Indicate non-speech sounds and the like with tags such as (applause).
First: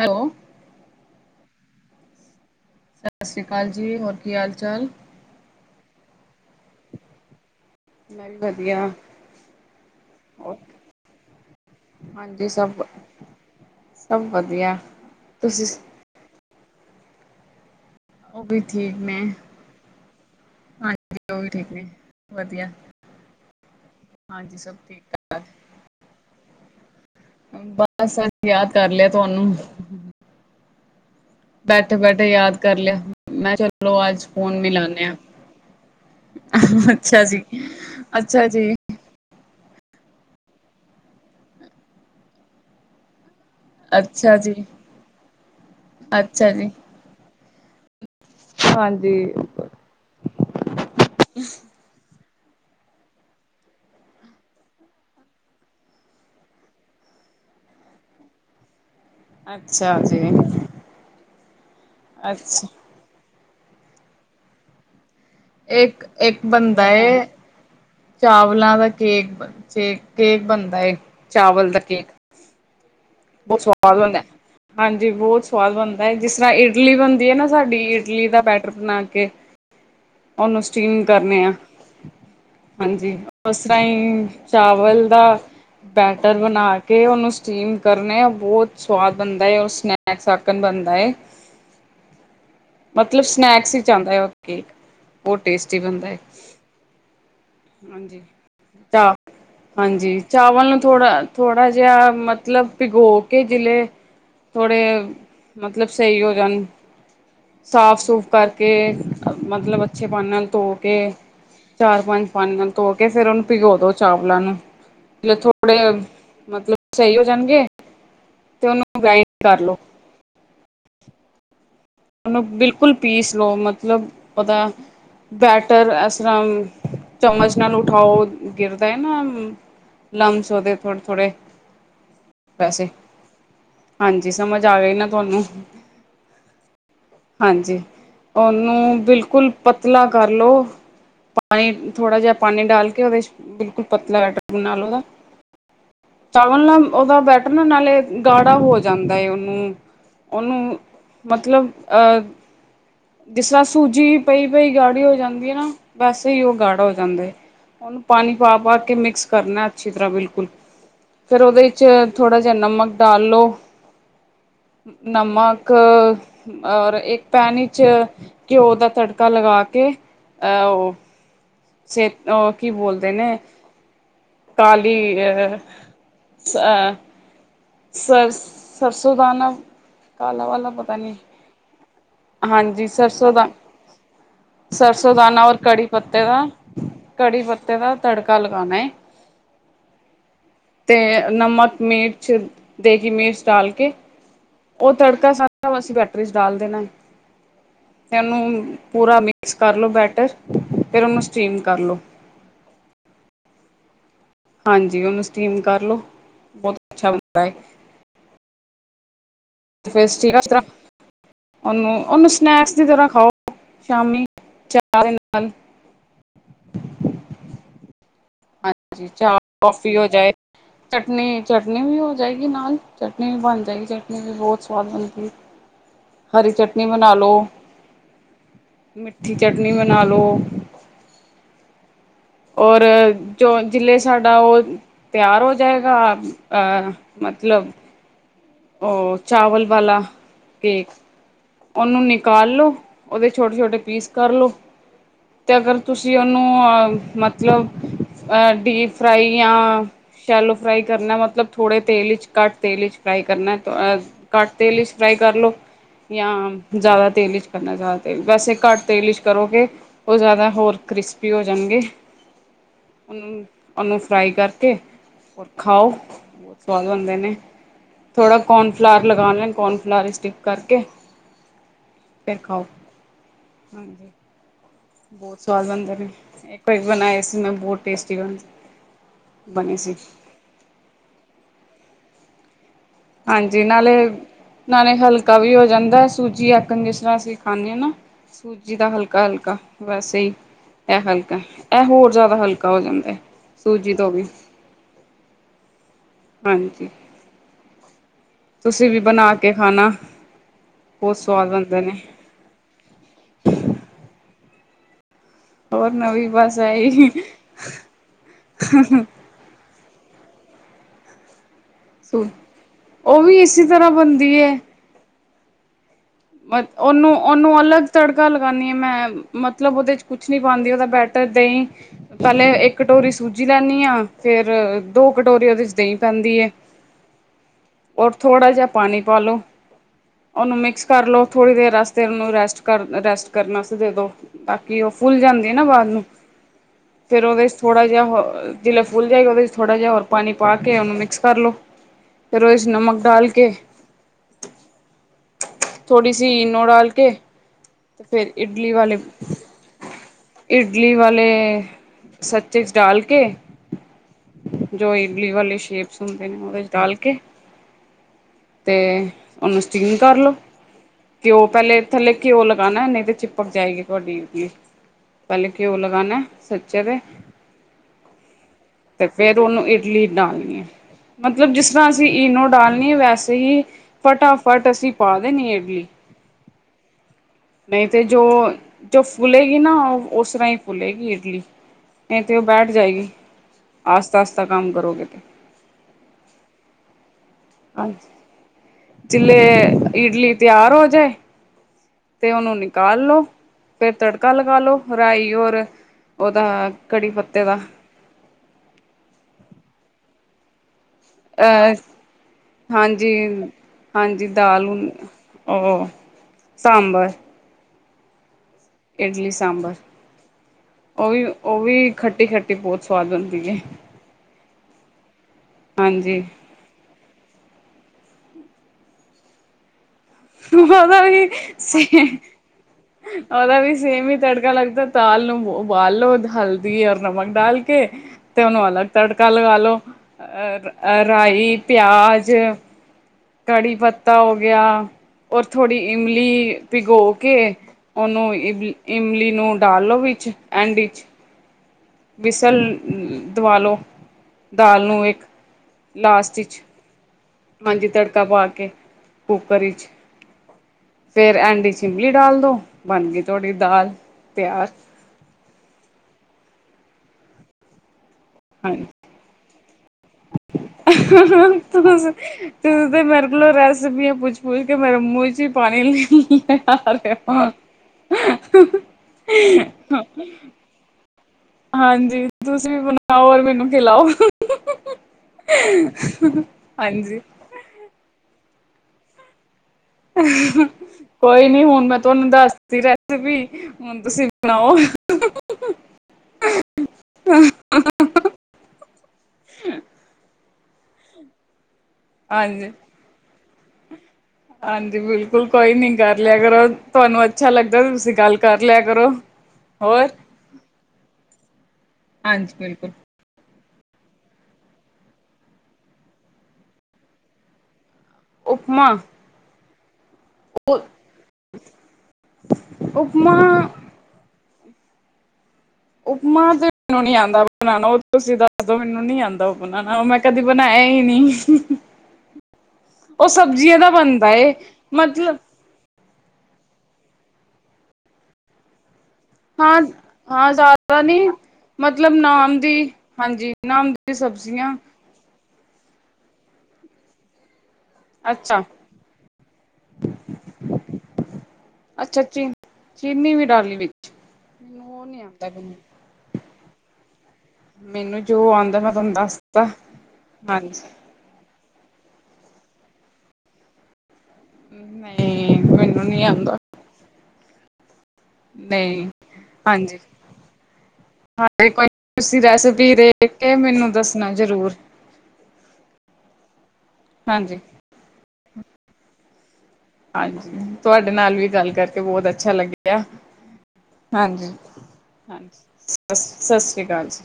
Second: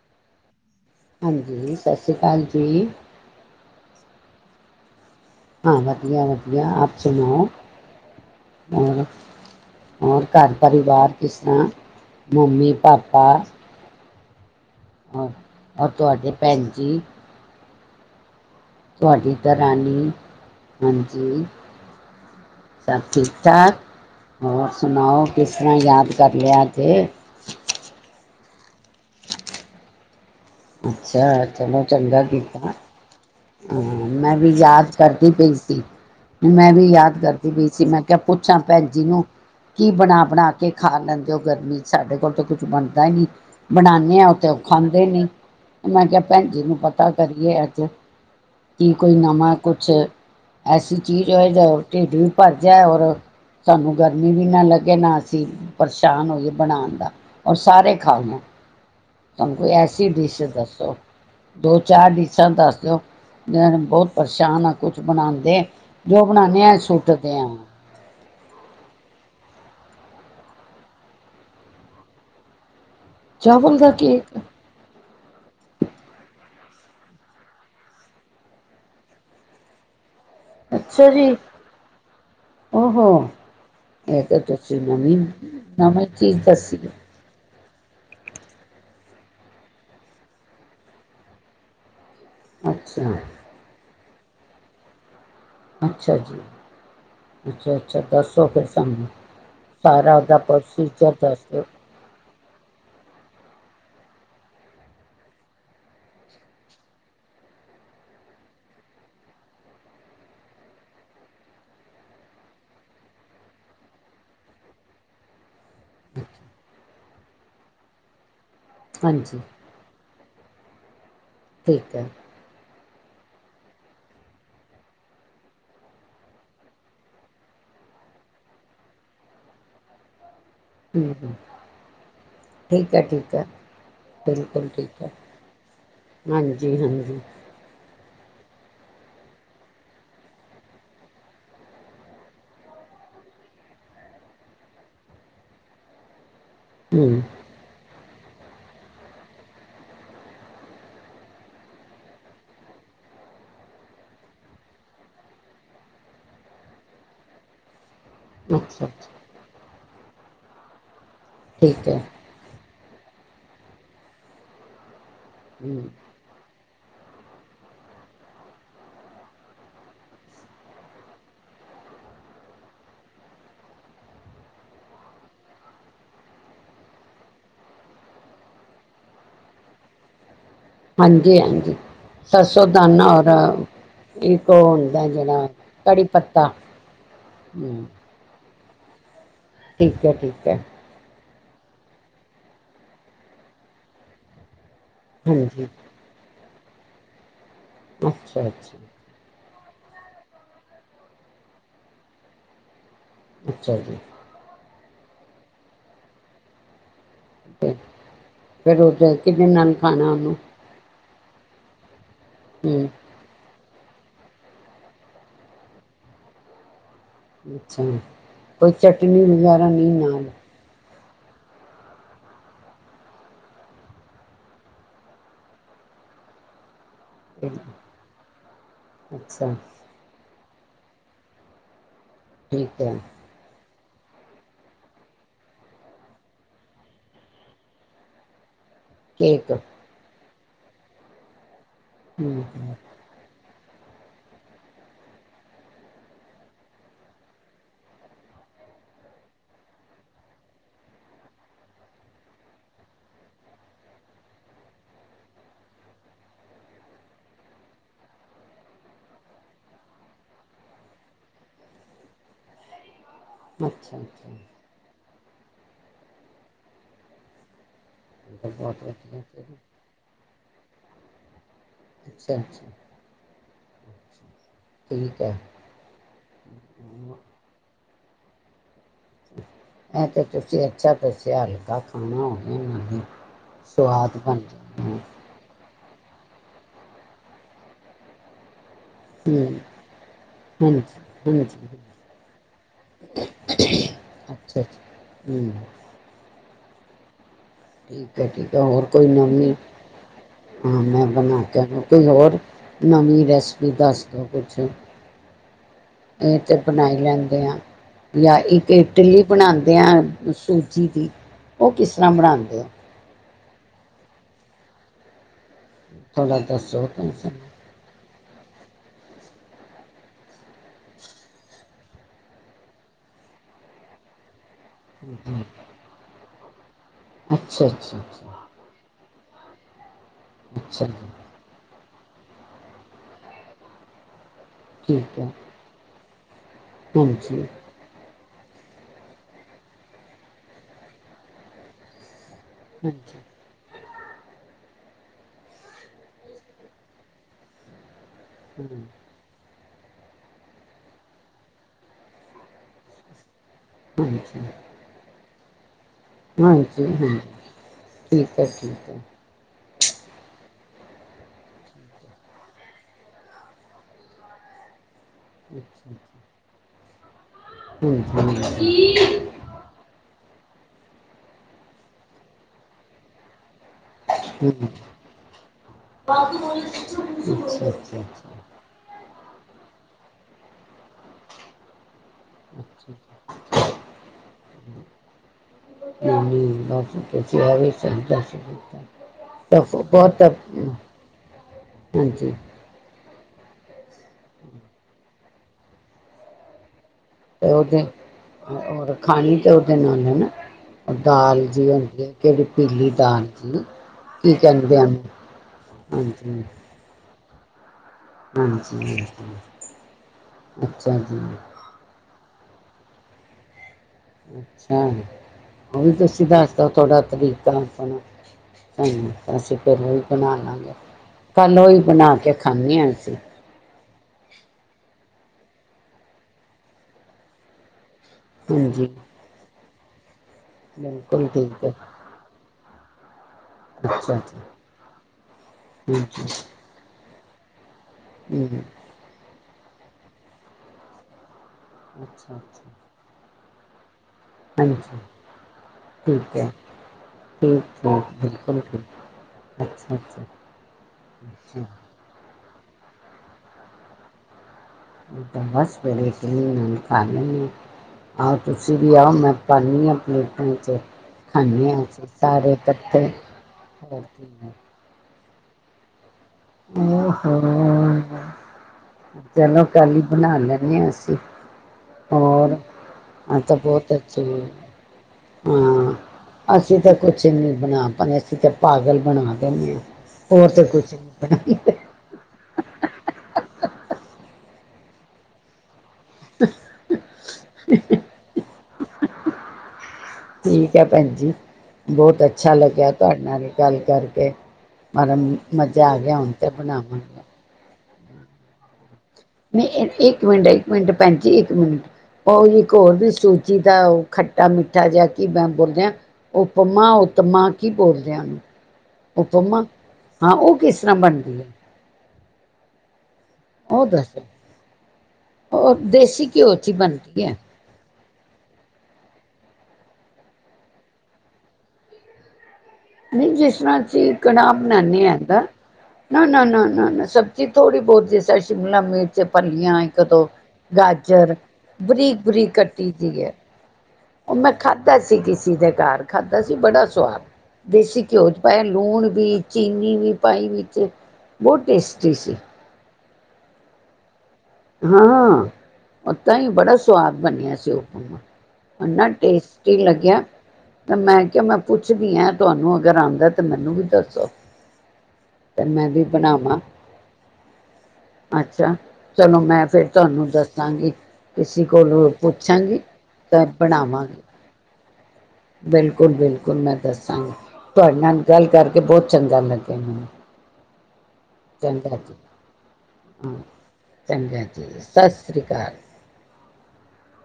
Hello, ਹਾਂਜੀ ਸਤਿ ਸ਼੍ਰੀ ਅਕਾਲ ਜੀ। ਸਤਿ ਸ਼੍ਰੀ ਅਕਾਲ ਜੀ ਹੋਰ ਕੀ ਹਾਲ-ਚਾਲ? ਹਾਂ ਵਧੀਆ-ਵਧੀਆ ਆਪ ਸੁਣਾਓ, ਮੈਂ ਵੀ ਵਧੀਆ ਹੋਰ-ਹੋਰ ਘਰ ਹੋਰ ਪਰਿਵਾਰ ਕਿਸ ਤਰ੍ਹਾਂ ਹਾਂਜੀ ਸਭ ਮੰਮੀ-ਪਾਪਾ। ਸਭ ਵਧੀਆ। ਹ ਤੁਸੀਂ ਔਰ ਤੁਹਾਡੇ ਭੈਣਜੀ ਉਹ ਵੀ ਠੀਕ ਨੇ ਤੁਹਾਡੀ ਦਰਾਨੀ ਉਹ ਹਾਂਜੀ ਵੀ ਠੀਕ ਨੇ ਵਧੀਆ ਸਭ ਠੀਕ-ਠਾਕ ਹਾਂਜੀ ਹੋਰ ਸਭ ਠੀਕ ਸੁਣਾਓ, ਕਿਸ ਤਰ੍ਹਾਂ ਯਾਦ ਕਰ ਲਿਆ ਜੇ। ਬਸ ਅ ਯਾਦ ਕਰ ਲਿਆ ਤੁਹਾਨੂੰ, ਅੱਛਾ ਚਲੋ ਬੈਠੇ ਚੰਗਾ ਬੈਠੇ ਯਾਦ ਕੀਤਾ, ਕਰ ਲਿਆ ਮੈਂ ਹਾਂ ਚਲੋ ਅੱਜ ਮੈਂ ਵੀ ਫੋਨ ਯਾਦ ਮਿਲਾਨੇ ਆ ਕਰਦੀ ਪਈ ਸੀ, ਮੈਂ ਵੀ ਯਾਦ ਅੱਛਾ ਜੀ ਕਰਦੀ ਪਈ ਸੀ, ਮੈਂ ਕਿਹਾ ਪੁੱਛਾਂ ਭੈਣ ਜੀ ਨੂੰ ਕੀ ਬਣਾ-ਬਣਾ ਕੇ ਖਾ ਲੈਂਦੇ ਹੋ ਗਰਮੀ 'ਚ ਸਾਡੇ ਕੋਲ ਤਾਂ ਕੁਛ ਬਣਦਾ ਹੀ ਨੀ। ਬਣਾਨੇ ਆ ਅੱਛਾ ਤੇ ਜੀ ਉਹ ਖਾਂਦੇ ਨੀ। ਮੈਂ ਕਿਹਾ ਭੈਣ ਜੀ ਨੂੰ ਪਤਾ ਕਰੀ ਇਹ ਅੱਜ ਕਿ ਕੋਈ ਹਾਂਜੀ ਨਵਾਂ ਕੁਛ ਐਸੀ ਚੀਜ਼ ਹੋਏ ਜਾ ਢਿੱਡ ਵੀ ਭਰ ਜਾਏ ਔਰ ਸਾਨੂੰ ਗਰਮੀ ਵੀ ਨਾ ਲੱਗੇੇ ਨਾ ਅਸੀਂ ਪਰੇਸ਼ਾਨ ਹੋਈਏ ਬਣਾਣ ਦਾ ਔਰ ਸਾਰੇ ਖਾ ਲੇਨ। ਤੁਹਾਨੂੰ ਕੋਈ ਅੱਛਾ ਐਸੀ ਜੀ ਡਿਸ਼ ਦੱਸੋ, ਦੋ ਚਾਰ ਡਿਸ਼ਾਂ ਅੱਛਾ ਦੱਸ ਦਿਓ। ਮੈਂ ਬਹੁਤ ਪਰੇਸ਼ਾਨ ਆ ਕੁਛ ਬਣਾਦੇ ਇੱਕ ਜੋ ਇੱਕ ਬਣਾਨੇ ਅ ਬੰਦਾ ਏ ਸੁੱਟਦੇ ਆ। ਚਾਵਲਾਂ ਦਾ ਕੇਕ, ਕੇਕ ਬਣਦਾ ਏ ਚਾਵਲ ਦਾ ਕੇਕ। ਬਹੁਤ ਚਾਵਲ ਦਾ ਸਵਾਦ ਬਣਦਾ, ਕੇਕ ਹਾਂਜੀ ਬਹੁਤ ਸਵਾਦ ਬਣਦਾ ਹੈ ਜਿਸ ਤਰ੍ਹਾਂ ਇ ਇਡਲੀ ਬਣਦੀ ਹੈ ਨਾ ਸਾਡੀ ਇਡਲੀ ਦਾ ਬੈਟਰ ਬਣਾ ਕੇ ਉਹਨੂੰ ਸਟੀਮ ਅੱਛਾ ਜੀ ਕਰਨੇ ਆ ਓਹੋ ਹਾਂਜੀ ਉਸ ਇਹ ਰਾਹੀਂ ਤਾਂ ਤੁਸੀਂ ਚਾਵਲ ਨਵੀਂ ਦਾ ਨਵੀਂ ਬੈਟਰ ਚੀਜ਼ ਬਣਾ ਦੱਸੀ ਕੇ ਉਹਨੂੰ ਸਟੀਮ ਕਰਨੇ ਆ ਬਹੁਤ ਸਵਾਦ ਬਨਦਾ ਏ ਉਹ ਸਨੈਕਸ ਆਕਨ ਬਨਦਾ ਏ। ਅੱਛਾ ਮਤਲਬ ਸਨੈਕਸ ਵਿੱਚ ਚ ਆਂਦਾ ਏ ਉਹ ਕੇਕ। ਬਹੁਤ ਟੇਸਟੀ ਬਣਦਾ ਅੱਛਾ ਏ। ਜੀ ਅੱਛਾ ਅੱਛਾ ਹਾਂਜੀ ਦੱਸੋ ਫਿਰ ਸਾਨੂੰ ਚਾ ਸਾਰਾ ਹਾਂਜੀ ਉਹਦਾ ਚਾਵਲ ਨੂੰ ਪ੍ਰੋਸੀਜਰ ਥੋੜਾ, ਦੱਸ ਦਿਓ ਥੋੜਾ ਜਿਹਾ ਮਤ ਮਤਲਬ ਭਿਗੋ ਕੇ ਜਿਲੇ ਥੋੜ੍ਹੇ ਮਤਲਬ ਸਹੀ ਹੋ ਜਾਣ ਸਾਫ-ਸੂਫ ਕਰਕੇ ਮਤਲਬ ਅੱਛੇ ਪਾਣੀ ਨਾਲ ਧੋ ਕੇ ਚਾਰ ਪੰਜ ਪਾਣੀ ਨਾਲ ਧੋ ਕੇ ਫੇਰ ਉਹਨੂੰ ਭਿਗੋ ਦੋ ਚਾਵਲਾਂ ਨੂੰ ਲੈ ਥੋ ਪੜੇ ਮਤਲਬ ਸਹੀ ਹੋ ਜਾਣਗੇ। ਤੇ ਉਹਨੂੰ ਗ੍ਰੈਂਡ ਹਾਂਜੀ ਕਰਲੋ। ਠੀਕ ਹੈ। ਉਹਨੂੰ ਬਿਲਕੁਲ ਪੀਸ ਲਓ। ਮਤਲਬ ਉਹਦਾ ਬੈਟਰ, ਇਸ ਤਰ੍ਹਾਂ ਚਮਚ ਨਾਲ ਉਠਾਓ ਗਿਰਦਾ ਹੈ, ਨਾ ਲਮਸ। ਉਹਦੇ ਥੋੜੇ ਥੋੜੇ ਵੈਸੇ ਹਮ-ਠੀਕ ਹੈ, ਠੀਕ ਹੈ। ਹਾਂਜੀ ਸਮਝ ਬਿਲਕੁਲ ਆ ਗਈ ਠੀਕ ਨਾ ਹੈ। ਤੁਹਾਨੂੰ ਹਾਂਜੀ-ਹਾਂਜੀ ਹਾਂਜੀ, ਉਹਨੂੰ ਬਿਲਕੁਲ ਪਤਲਾ ਕਰ ਲਉ ਪਾਣੀ ਥੋੜ੍ਹਾ ਜਿਹਾ ਪਾਣੀ ਡਾਲ ਕੇ ਉਹਦੇ ਚ ਬਿਲਕੁਲ ਪਤਲਾ ਬੈਟਰ ਬਣਾ ਲਓ। ਚਾਵਲ ਨਾਲ ਹੂੰ ਉਹਦਾ ਬੈਟਰ ਨਾ ਨਾਲੇ ਗਾੜਾ ਹੋ ਜਾਂਦਾ ਹੈ। ਉਹਨੂੰ-ਉਹਨੂੰ ਮਤਲਬ ਅਹ, ਜਿਸ ਤਰ੍ਹਾਂ ਸੂਜੀ ਪਈ-ਪਈ ਗਾੜੀ ਹੋ ਜਾਂਦੀ ਹੈ। ਨਾ ਵੈਸੇ ਹੀ ਉਹ ਗਾੜਾ ਹੋ ਜਾਂਦਾ ਹੈ। ਉਹਨੂੰ ਪਾਣੀ ਪਾ-ਪਾ ਅੱਛਾ ਕੇ ਅੱਛਾ ਮਿਕਸ ਕਰਨਾ। ਅੱਛੀ ਤਰ੍ਹਾਂ ਬਿਲਕੁਲ ਫਿਰ ਉਹਦੇ ਵਿੱਚ ਠੀਕ ਹੈ ਥੋੜਾ ਜਿਹਾ ਨਮਕ ਡਾਲੋ ਨਮਕ ਹੂੰ ਔਰ ਇੱਕ ਪੈਨ ਵਿਚ ਘਿਓ ਦਾ ਤੜਕਾ ਲਗਾ ਕੇ ਅਹ ਓ ਸੇ ਅ ਕੀ ਬੋਲਦੇ ਨੇ ਕਾਲੀ ਅਹ ਅਹ ਸਰ ਸਰਸੋਂ ਦਾਨਾ ਕਾਲਾ ਵਾਲਾ ਪਤਾ ਨਹੀਂ ਹਾਂਜੀ ਹਾਂਜੀ ਸਰਸੋਂ ਹਾਂਜੀ ਦਾਨਾ ਔਰ ਸਰਸੋਂ ਦਾ ਇੱਕ ਉਹ ਹੁੰਦਾ ਜਿਹੜਾ ਕੜੀ ਪੱਤਾ ਉਹ ਲਗਾਉਣਾ ਏ ਠੀਕ ਹੈ ਠੀਕ ਹੈ ਨਮਕ ਮਿਰਚ ਦੇਗੀ ਮਿਰਚ ਡਾਲ ਕੇ ਉਹ ਤੜਕਾ ਸਾਰਾ ਹਾਂਜੀ (inaudible) ਡਾਲ ਦੇਣਾ ਏ ਤੇ ਅੱਛਾ ਉਹਨੂੰ ਅੱਛਾ ਪੂਰਾ ਮਿਕਸ ਕਰ ਲਓ ਬੈਟਰ ਫਿਰ ਉਹਨੂੰ ਸਟੀਮ ਕਰ ਲਓ। ਅੱਛਾ ਜੀ ਹਾਂਜੀ ਉਹਨੂੰ ਸਟੀਮ ਕਰ ਲੋ। ਬਹੁਤ ਅੱਛਾ ਬਣਦਾ ਹੈ ਫਿਰ ਫਿਰ ਕਿਦੇ ਨਾਲ ਖਾਣਾ ਉਹਨੂੰ ਫਿਰ ਉਹਨੂੰ ਉਹਨੂੰ ਸਨੈਕਸ ਦੀ ਹਮ ਤਰ੍ਹਾਂ ਖਾਓ। ਸ਼ਾਮੀ ਚਾਹ ਦੇ ਨਾਲ ਅੱਛਾ ਕੋਈ ਹਾਂਜੀ ਚਟਨੀ ਚਾਹ ਵਗੈਰਾ ਨਹੀਂ ਕੌਫੀ ਹੋ ਨਾਲ ਜਾਏ ਚਟਨੀ ਚਟਨੀ ਵੀ ਹੋ ਜਾਏਗੀ ਨਾਲ ਚਟਨੀ ਵੀ ਬਣ ਜਾਏਗੀ ਚਟਨੀ ਵੀ ਬਹੁਤ ਸਵਾਦ ਬਣਦੀ ਐ। ਹਰੀ ਚੱਟਨੀ ਬਣਾ ਲੋ, ਮਿੱਠੀ ਅੱਛਾ ਚਟਨੀ ਬਣਾ ਲੋ। ਠੀਕ ਔਰ ਹੈ ਜੋ ਚਿਲੇ ਸਾਡਾ ਉਹ ਤਿਆਰ ਹੋ ਜਾਏਗਾ। ਮਤਲਬ ਉਹ ਕੇਕ ਚਾਵਲ ਵਾਲਾ। ਕੇਕ। ਉਹਨੂੰ ਹਮ ਨਿਕਾਲੋ ਉਹਦੇ ਚ ਛੋਟੇ ਛੋਟੇ ਪੀਸ ਕਰ ਲੋ, ਤੇ ਅਗਰ ਤੁਸੀਂ ਔਹਨੂੰ ਅ ਮਤਲਬ ਏ ਡੀਪ ਫਰਾਈ ਜਾਂ ਸ਼ੈਲੋ ਫਰਾਈ ਕਰਨਾ ਮਤਲਬ ਥੋੜ੍ਹੇ ਤੇਲ ਇੰਚ ਘੱਟ ਤੇਲ ਵਿੱਚ ਫਰਾਈ ਕਰਨਾ ਟ ਅ ਘੱਟ ਤੇਲ ਵਿੱਚ ਫਰਾਈ ਕਰਲੋ। ਯਾ ਜ਼ਿਆਦਾ ਤੇਲ ਚ ਕਰਨਾ ਜ਼ਿਆਦਾ ਤੇਲ, ਵੈਸੇ ਘੱਟ ਤੇਲ ਚ ਕਰੋਗੇ ਉਹ ਜ਼ਿਆਦਾ ਹੋਰ ਕ੍ਰਿਸਪੀ ਹੋ ਜਾਣਗੇ। ਔਨੂੰ ਅੱਛਾ ਔਨੂੰ ਅੱਛਾ ਫਰਾਈ ਕਰਕੇ ਔਰ ਖਾਓ ਬਹੁਤ ਸਵਾਦ ਬਣਦੇ ਨੇ। ਥੋੜਾ ਬਹੁਤ ਕੋਨਫਲਾਰ ਵਧੀਆ ਲਗਾਨਾ ਕੋਨਫਲਾਰ ਚ ਸਟਿਕ ਕਰਕੇ ਫਿਰ ਅੱਛਾ ਖਾਉ, ਅੱਛਾ ਹਾਂਜੀ। ਠੀਕ ਹੈ ਬਹੁਤ ਸਵਾਦ ਬਣਦੇ ਨੇ, ਇੱਕ ਵਾਰੀ ਬਣਾਏ ਸੀ ਮੈਂ ਬਹੁਤ ਟੈਸਟੀ ਬਨੇ ਸੀ ਇਹ ਤੇ ਤੁਸੀਂ ਅੱਛਾ ਦੱਸਿਆ, ਹਲਕਾ ਖਾਣਾ ਹੋ। (inaudible) ਹਾਂਜੀ ਨਾਲੇ ਨਾਲੇ ਹਲਕਾ ਵੀ ਹੋ ਜਾਂਦਾ ਸੂਜੀ ਆਕਣ ਜਿਸ ਤਰ੍ਹਾਂ ਅਸੀਂ ਖਾਂਦੇ ਹਾਂ ਨਾ, ਸੂਜੀ ਦਾ ਹਲਕਾ ਹਲਕਾ ਹਮ ਵੈਸੇ ਹੀ ਇਹ ਹਾਂਜੀ ਹਲਕਾ, ਹਾਂਜੀ ਇਹ ਹੋਰ ਜ਼ਿਆਦਾ ਹਲਕਾ ਹੋ ਜਾਂਦਾ ਸੂਜੀ ਤੋਂ ਵੀ। ਅੱਛਾ ਅੱਛਾ ਹਮ ਹਾਂਜੀ। ਠੀ ਠੀਕ ਹੈ, ਹੋਰ ਤੁਸੀਂ ਵੀ ਕੋਈ ਬਣਾ ਨਵੀਂ ਕੇ ਖਾਣਾ ਹਾਂ, ਮੈਂ ਬਹੁਤ ਬਣਾ ਸਵਾਦ ਕੇ ਬਣਦੇ ਨੇ ਕੋਈ ਹੋਰ ਨਵੀਂ ਰੈਸਪੀ ਦੱਸ ਦੋ ਕ ਅਛਾੱ। ਹੋਰ ਨਵੀਂ ਇਹ ਤੇ ਬਸ ਬਣਾਈ ਇਹੀ ਲੈਂਦੇ ਆ, ਜਾਂ ਇੱਕ ਇਟਲੀ ਬਣਾਦੇ ਹਾ। ਸੂਜੀ ਦੀ। ਉਹ ਕਿਸ ਤਰ੍ਹਾ ਬਣਾਦੇ ਹੋ? ਇਸੇ ਤਰ੍ਹਾਂ ਬਣਦੀ ਹੈ। (inaudible) ਮ ਦੱਸੋ ਔਹਨੂੰ ਤਾਂ ਸਾਨੂੰ ਔਹਨੂੰ ਅਲੱਗ ਤੜ ਆ ਲਗਾਨੀ ਆ ਮੈਂ ਮਤਲਬ ਔਹਦੇ ਚ ਕੁਛ ਨੀ ਪਾਾਂਦੀ ਔਹਦਾ ਬੈਟਰ ਦਹੀਂ ਪਹਿਲੇ ਇੱਕ ਕਟੋਰੀ ਸੂਜੀ ਲੈਂਦੀ ਹਾਂ ਫੇਰ ਦੋ ਅੱਛਾ ਕਟੋਰੀ ਉਹਦੇ ਚ ਦਹੀਂ ਪੈਂਦੀ ਏ। ਅੱਛਾ ਔਰ ਅੱਛਾ ਥੋੜਾ ਜਿਹਾ ਪਾਣੀ ਪਾਲੋ ਉਹਨੂੰ ਮਿਕਸ ਅੱਛਾ ਕਰ ਜੀ ਲੋ ਥੋੜ੍ਹੀ ਦੇਰ ਰੇਸਟ ਫਿਰ ਉਹਨੂੰ ਰੈਸਟ ਕਰਨ-ਰੈਸਟ ਕਰਨ ਵਾਸਤੇ ਦੇਦੋ। ਤਾਂਕੀ, ਉਹ ਫੁੱਲ ਠੀਕ ਹੈ ਜਾਂਦੀ ਆ ਨਾ ਬਾਦ ਨੂੰ। ਫੇਿਰ ਹਾਂਜੀ ਉਹਦੇ ਚ ਥੋੜਾ ਜਿਹਾ ਹੋਰ ਆ ਜਿਲੇ ਫੁੱਲ ਜਾਏਗੀ, ਉਹਦੇ ਚ ਥੋੜ੍ਹਾ ਜਿਹਾ ਹੋਰ ਪਾਣੀ ਪਾ ਕੇ, ਉਹਨੂੰ ਮਿਕਸ ਕਰ ਲਓ। ਫਿਰ ਓਹਦੇ ਵਿਚ ਨਮਕ ਹਾਂਜੀ ਡਾਲ ਕੇ ਥੋੜੀ ਸੀ ਇਨੋ ਡਾਲ ਕੇ ਤੇ ਫੇਿਰ ਹਾਂ ਇਡਲੀ ਵਾਲੇ ਇਡਲੀ ਵਾਲੇ ਸੱਚੇ ਚ ਡਾਲ ਕੇ ਹਾਂਜੀ ਜੋ ਇਡਲੀ ਵਾਲੀ ਸ਼ੇਪਸ (unintelligible) ਉਹਦੇ ਚ ਹਾਂਜੀ ਡਾਲ ਕੇ ਹਾਂਜੀ ਠੀਕ ਹੈ ਤੇ ਠੀਕ ਹੈ ਉਹਨੂੰ ਸਟੀਮ ਕਰਲੋ। ਘਿਓ ਪਹਿਲੇ ਥੱਲੇ ਘਿਓ ਲਗਾਉਣਾ ਹੈ, ਨਹੀਂ ਤੇ ਚਿਪਕ ਜਾਏਗੀ ਤੁਹਾਡੀ ਇਟਲੀ। ਪਹਿਲੇ ਘਿਓ ਅੱਛਾ ਲਗਾਨਾ ਹੈ, ਸ ਚਰੇ ਹਾਂਜੀ ਤੇ ਫੇਰ ਉਹਨੂੰ ਇਡਲੀ ਨਾਲ ਮਤਲਬ ਜਿਸ ਤਰ੍ਹਾਂ ਅਸੀਂ ਈਨੋ ਡਾਲਣੀ ਹੈ, ਵੈਸੇ ਹੀ ਫਟਾਫਟ ਅਸੀਂ ਪਾ ਦੇਣੀ ਹੈ। ਬਾਅਦ ਚ ਬੋਲਣਾ ਵਿਚ ਨਹੀਂ ਬੋਲਣਾ ਤੁਸੀਂ ਅਛਾੱ-ਅਛਾ ਫੁੱਲਲੇਗੀ ਨਾ ਓਹੋ, ਉਸਰ੍ਹਾਂ ਹੀ ਫੁਲੇਗੀ ਇਡਲੀ। ਨਹੀਂ ਤੇ ਉਹ ਬੈਠ ਜਾਏਗੀ, ਅੱਛਾ ਆਹਿਸਤਾ ਆਹਿਸਤਾ ਕੰਮ ਕਰੋਗੇ ਤੇ। ਨਹੀਂ ਬਸ (unintelligible) ਜਿਲੇ ਬਹੁਤ ਇਡਲੀ ਤਿਆਰ ਹੋ ਜਾਏ ਹਾਂਜੀ ਤੇ ਉਹਨੂੰ ਨਿਕਾਲ ਲੋੋ। ਫੇਿਰ ਤੜਕਾ ਲਗਾ ਲੋ, ਰਾਈ ਔਰ ਉਹਦਾ ਕੜੀ ਪੱਤੇ ਤੇ ਦਾ ਉਹਦੇ ਔਰ, ਖਾਣੀ ਤੇ ਉਹਦੇ ਨਾਲ ਹੈਨਾ ਦਾਲ ਜੀਹੀ ਅਹ ਹੁੰਦੀ ਹੈ, ਕਿਹੜੀ ਪੀਲੀ ਹਾਂਜੀ ਦਾਲ ਜੀ, ਹਾਂਜੀ ਕੀ ਦਾਲ ਕਹਿੰਦੇ ਆ ਉਹ ਹਾਂਜੀ (unintelligible) ਸਾਂਬਰ ਹਾਂਜੀ ਇਡਲੀ ਹਾਂਜੀ ਸਾਂਬਰ ਅੱਛਾ ਉਹ ਜੀ ਵੀ-ਉਹ ਵੀ, ਖੱਟੀ-ਖਟੀ ਤੇ ਬਹੁਤ ਸਵਾਦ ਬਣਦੀ ਹੈ। ਅੱਛਾ। ਉਹ ਵੀ ਹਾਂਜੀ ਤੁਸੀਂ ਦੱਸ ਦੋ ਥੋੜਾ ਕਦੀ ਦਿਤਾ ਆਪਨਾ ਹਾਂਜੀ ਅਸੀ ਪਹਿਲੇ ਹੀ ਬਣਾ ਲਾਂਗੇ ਉਹਦਾ ਵੀ ਕੱਲ ਉਹੀ ਬਣਾ ਕੇ ਖਾਂਦੇ ਹਾਂ ਅਸੀਂ ਜਿਵੇ ਹੀ ਤੜਕਾ ਲੱਗਦਾ ਦਾਲ ਨੂੰ ਉਬਾਲੋ ਹਲਦੀ ਔਰ ਨਮਕ ਡਾਲ ਕੇ ਤੇ ਉਹਨੂੰ ਅਲੱਗ ਹਾਂਜੀ ਤੜਕਾ ਲਗਾ ਲੋ ਔਰ ਬਿਲਕੁਲ ਰਾਈ ਠੀਕ ਹੈ ਪਿਆਜ ਕੜੀ ਅੱਛਾ ਪੱਤਾ ਹੋ ਜੀ ਗਿਆ। ਔਰ ਥੋੜੀ ਹਾਂਜੀ ਇਮਲੀ ਪਿਗੋ ਕਿ (unintelligible) ਉਹਨ ਵੀ ਹਮ ਇਮ ਇਮਲੀ ਨੂ ਡਾਲ ਲੋ ਵਿੱਚ ਐਂਡ ਵਿੱਚ ਅੱਛਾ ਵੀਸਲ ਅੱਛਾ ਦਵਾਲੋ ਦਾਲ ਹਾਂਜੀ ਨੂੰ ਇੱਕ ਠੀਕ ਲਾਸਟ ਹੈ ਵਿੱਚ ਠੀਕ ਹਾਂਜੀ ਜੀ ਠੀਕ ਤੜਕਾ ਪਾ ਬਿਲਕੁਲ ਕੇ ਠੀਕ ਕੁੱਕਰ ਵਿਚ ਅੱਛਾ ਅੱਛਾ ਫੇਰ ਅੱਛਾ ਐਂਡੀ ਵਿੱਚ ਇਮਲੀ ਡਾਲ ਦੋ ਬਣ ਗਈ ਤੁਹਾਡੀ ਦਾਲ ਤਿਆਰ ਦਾ ਬਸ ਫਰੇ ਇਡਲੀ ਖਾ ਲੈਣੇ ਹਾਂ (unintelligible) ਆ ਤੁਸੀਂ ਵੀ ਆਓ ਮੈਂ ਪਾਨੀ ਹਾਂ ਪਲੇਟ ਤੁਸੀਂ ਤੇ ਇਕੱਠੇ ਮੇਰੇ ਕੋਲੋਂ ਹੋਰ ਰੈਸਪੀਆਂ ਕੀ ਪੁੱਛ, ਪੁੱਛ ਕੇ ਮੇਰੇ ਮੂੰਹ ਵਿੱਚ ਕਿ ਪਾਣੀ ਨੀ ਹਮ ਓ ਹੋ ਚਲੋ ਕੱਲ ਹੀ ਬਣਾ ਲੈਂਣੇ ਆ ਅਸੀਂ ਹਾਂਜੀ ਹੋਰ ਤੁਸੀਂ ਵੀ ਬਣਾਓ ਔਰ ਤਾਂ ਮੈਨੂੰ ਬਹੁਤ ਖਿਲਾਓ ਅਛੀ ਹਾਂ ਅਸੀਂ ਤਾਂ ਹਾਂਜੀ। ਕੁਛ ਨੀ ਬਣਾ ਪਾਣੇ ਅਸੀਂ ਤੇ ਪਾਗਲ ਬਣਾ ਦਿਨੇ ਆ। ਹੋਰ ਤੇ ਕੁਛ ਨੀ ਕੋਈ ਬਣਾ ਨੀ ਹੁਣ ਮੈਂ ਤੁਹਾਨੂੰ ਦਾਸ ਤੀ ਰੈਸਪੀ ਹੁਣ ਤੁਸੀਂ ਬਣਾਓ। (inaudible) (inaudible) ਠੀਕ ਹੈ, ਭੈਣ ਜੀ ਬਹੁਤ ਅੱਛਾ ਹਾਂਜੀ। ਲਗਿਆ ਤੁਹਾਡੇ ਨਾਲ ਗੱਲ ਕਰਕੇ। ਹਾਂਜੀ ਮਾਰਾ ਬਿਲਕੁਲ, ਕੋਈ ਮਜ਼ਾ ਨੀ ਆ ਗਿਆ ਕਰ ਹੁਣ ਲਿਆ ਤੇ ਕਰੋ, ਬਣਾਵਾਂਗੇ ਤੁਹਾਨੂੰ ਅੱਛਾ ਲੱਗ ਤੁਸੀਂ ਗੱਲ ਕਰ ਲਿਆ ਕਰੋ। ਨਹੀਂ ਹੋਰ ਇੱਕ ਮਿੰਟ ਇੱਕ ਮਿੰਟ ਪੈਂਜੀ ਇੱਕ ਮਿੰਟ ਉਹ ਹਾਂਜੀ ਇੱਕ ਬਿਲਕੁਲ ਹੋਰ ਵੀ ਸੂਟ ਜੀਦਾ ਉਹ ਖੱਟਾ ਮਿੱਠਾ ਜਿਹਾ ਕੀ ਬੋਲਦੇ ਉਪਮਾ ਉਤਮਾ ਕੀ ਬੋਲਦੇ ਆ ਉਪਮਾ ਉਪਮਾ ਹਾਂ ਉਹ ਕਿਸ ਤਰ੍ਹਾਂ ਬਣਦੀ ਹੈ। ਉਪਮਾ। ਉਹ ਦੱਸ ਉਪਮਾ ਤੇ ਮੈਨੂੰ ਨੀ ਆਦਾ ਬਣਾਨਾ ਤੁਸੀਂ ਦੱਸ ਦੋ ਮੈਨੂੰ ਨੀ ਆਦਾ ਬਣਾਣਾ ਉਹ ਮੈਂ ਕਦੀ ਬਣਾਇਆ ਹੀ ਨਹੀਂ। ਉਹ ਨਹੀਂ ਜਿਸ ਸਬਜ਼ੀਆਂ ਤਰਾ ਦਾ ਅਸੀਂ ਬਣਦਾ ਏ ਕੜਾਹ ਬਣਾਦੇ ਆ ਮਤਲਬ ਅਦਾ। ਨਾ-ਨਾ-ਨਾ-ਨਾ-ਨਾ ਸਭ ਜੀ ਥੋੜੀ ਬਹੁਤ ਜਿਸ ਤਰਾ ਸ਼ਿਮਲਾ ਮਿਰਚ ਫਲੀਆਂ ਇੱਕ ਦੋ ਹਾਂ-ਹਾਂ ਜ਼ਿਆਦਾ ਨੀ ਗਾਜਰ ਮਤਲਬ ਬਰੀਕ ਬਰੀਕ ਨਾਮ ਦੀ ਕੱਟੀ ਐ ਹਾਂਜੀ ਨਾਮ ਦੀ ਉਹ ਮੈਂ ਸਬਜ਼ੀਆਂ ਖਾਧਾ ਕਿਸੀ ਦੇ ਘਰ ਖਾਧਾ ਸੀ ਬੜਾ ਸਵਾਦ। ਦੇਸੀ ਘਿਓ 'ਚ ਅੱਛਾ ਪਾਇਆ ਲੂਣ ਵੀ ਚੀਨੀ ਵੀ ਪਾਈ ਵਿੱਚ ਬਹੁਤ ਟੇਸਟੀ ਅੱਛਾ ਸੀ। ਚੀ ਚੀਨੀ ਵੀ ਡਾਲੀ ਵਿੱਚ ਮੈਨੂੰ ਉਹ ਨੀ ਹਾਂ ਆਂਦਾ ਬਣਾ ਓਦਾਂ ਹੀ ਬੜਾ ਸਵਾਦ ਬਣਿਆ ਸੀ ਉਹ, ਮੈਨੂੰ ਜੋ ਆਂਦਾ ਮੈਂ ਇਨਾ ਤੁਹਾਨੂੰ ਦੱਸਤਾ ਟੇਸਟੀ ਲੱਗਿਆ ਹਾਂਜੀ ਤੇ ਮੈਂ ਕਿਹਾ ਮੈਂ ਪੁੱਛਦੀ ਆ ਵੀ ਹੈ ਤੁਹਾਨੂੰ ਅਗਰ ਆਦਾ ਤਾਂ ਮੈਨੂੰ ਵੀ ਦੱਸੋ। ਨਹੀਂ ਤੇ ਮੈਂ ਵੀ ਮੈਨੂੰ ਨੀ ਆਦਾ। ਬਣਾਵਾਂ ਅੱਛਾ। ਚਲੋ ਮੈਂ ਫਿਰ ਤੁਹਾਨੂੰ ਦੱਸਾਂਗੀ, ਕਿਸੇ ਹਾਂਜੀ ਕੋਈ ਕੋਲੋਂ ਤੁਸੀਂ ਪੁੱਛਾਂਗੀ ਰੈਸਪੀ ਦੇਖ ਤਾਂ ਕੇ ਮੈਨੂੰ ਬਣਾਵਾਂਗੀ। ਦੱਸਣਾ ਜ਼ਰੂਰ ਬਿਲਕੁਲ-ਬਿਲਕੁਲ ਮੈਂ ਦਸਾਗੀ ਹਾਂਜੀ ਤੁਹਾਡੇ ਨਾਲ ਗੱਲ ਕਰਕੇ ਬਹੁਤ ਚੰਗਾ ਲੱਗਾ ਹਾਂਜੀ। ਤੁਹਾਡੇ ਨਾਲ ਵੀ ਗੱਲ ਚੰਗਾ ਕਰਕੇ ਜੀ ਬਹੁਤ ਅੱਛਾ ਲੱਗਿਆ। ਹਾਂ ਚੰਗਾ ਹਾਂਜੀ, ਜੀ ਸਤਿ ਸ਼੍ਰੀ ਅਕਾਲ ਸਤ ਸ੍ਰੀ ਅਕਾਲ ਜੀ।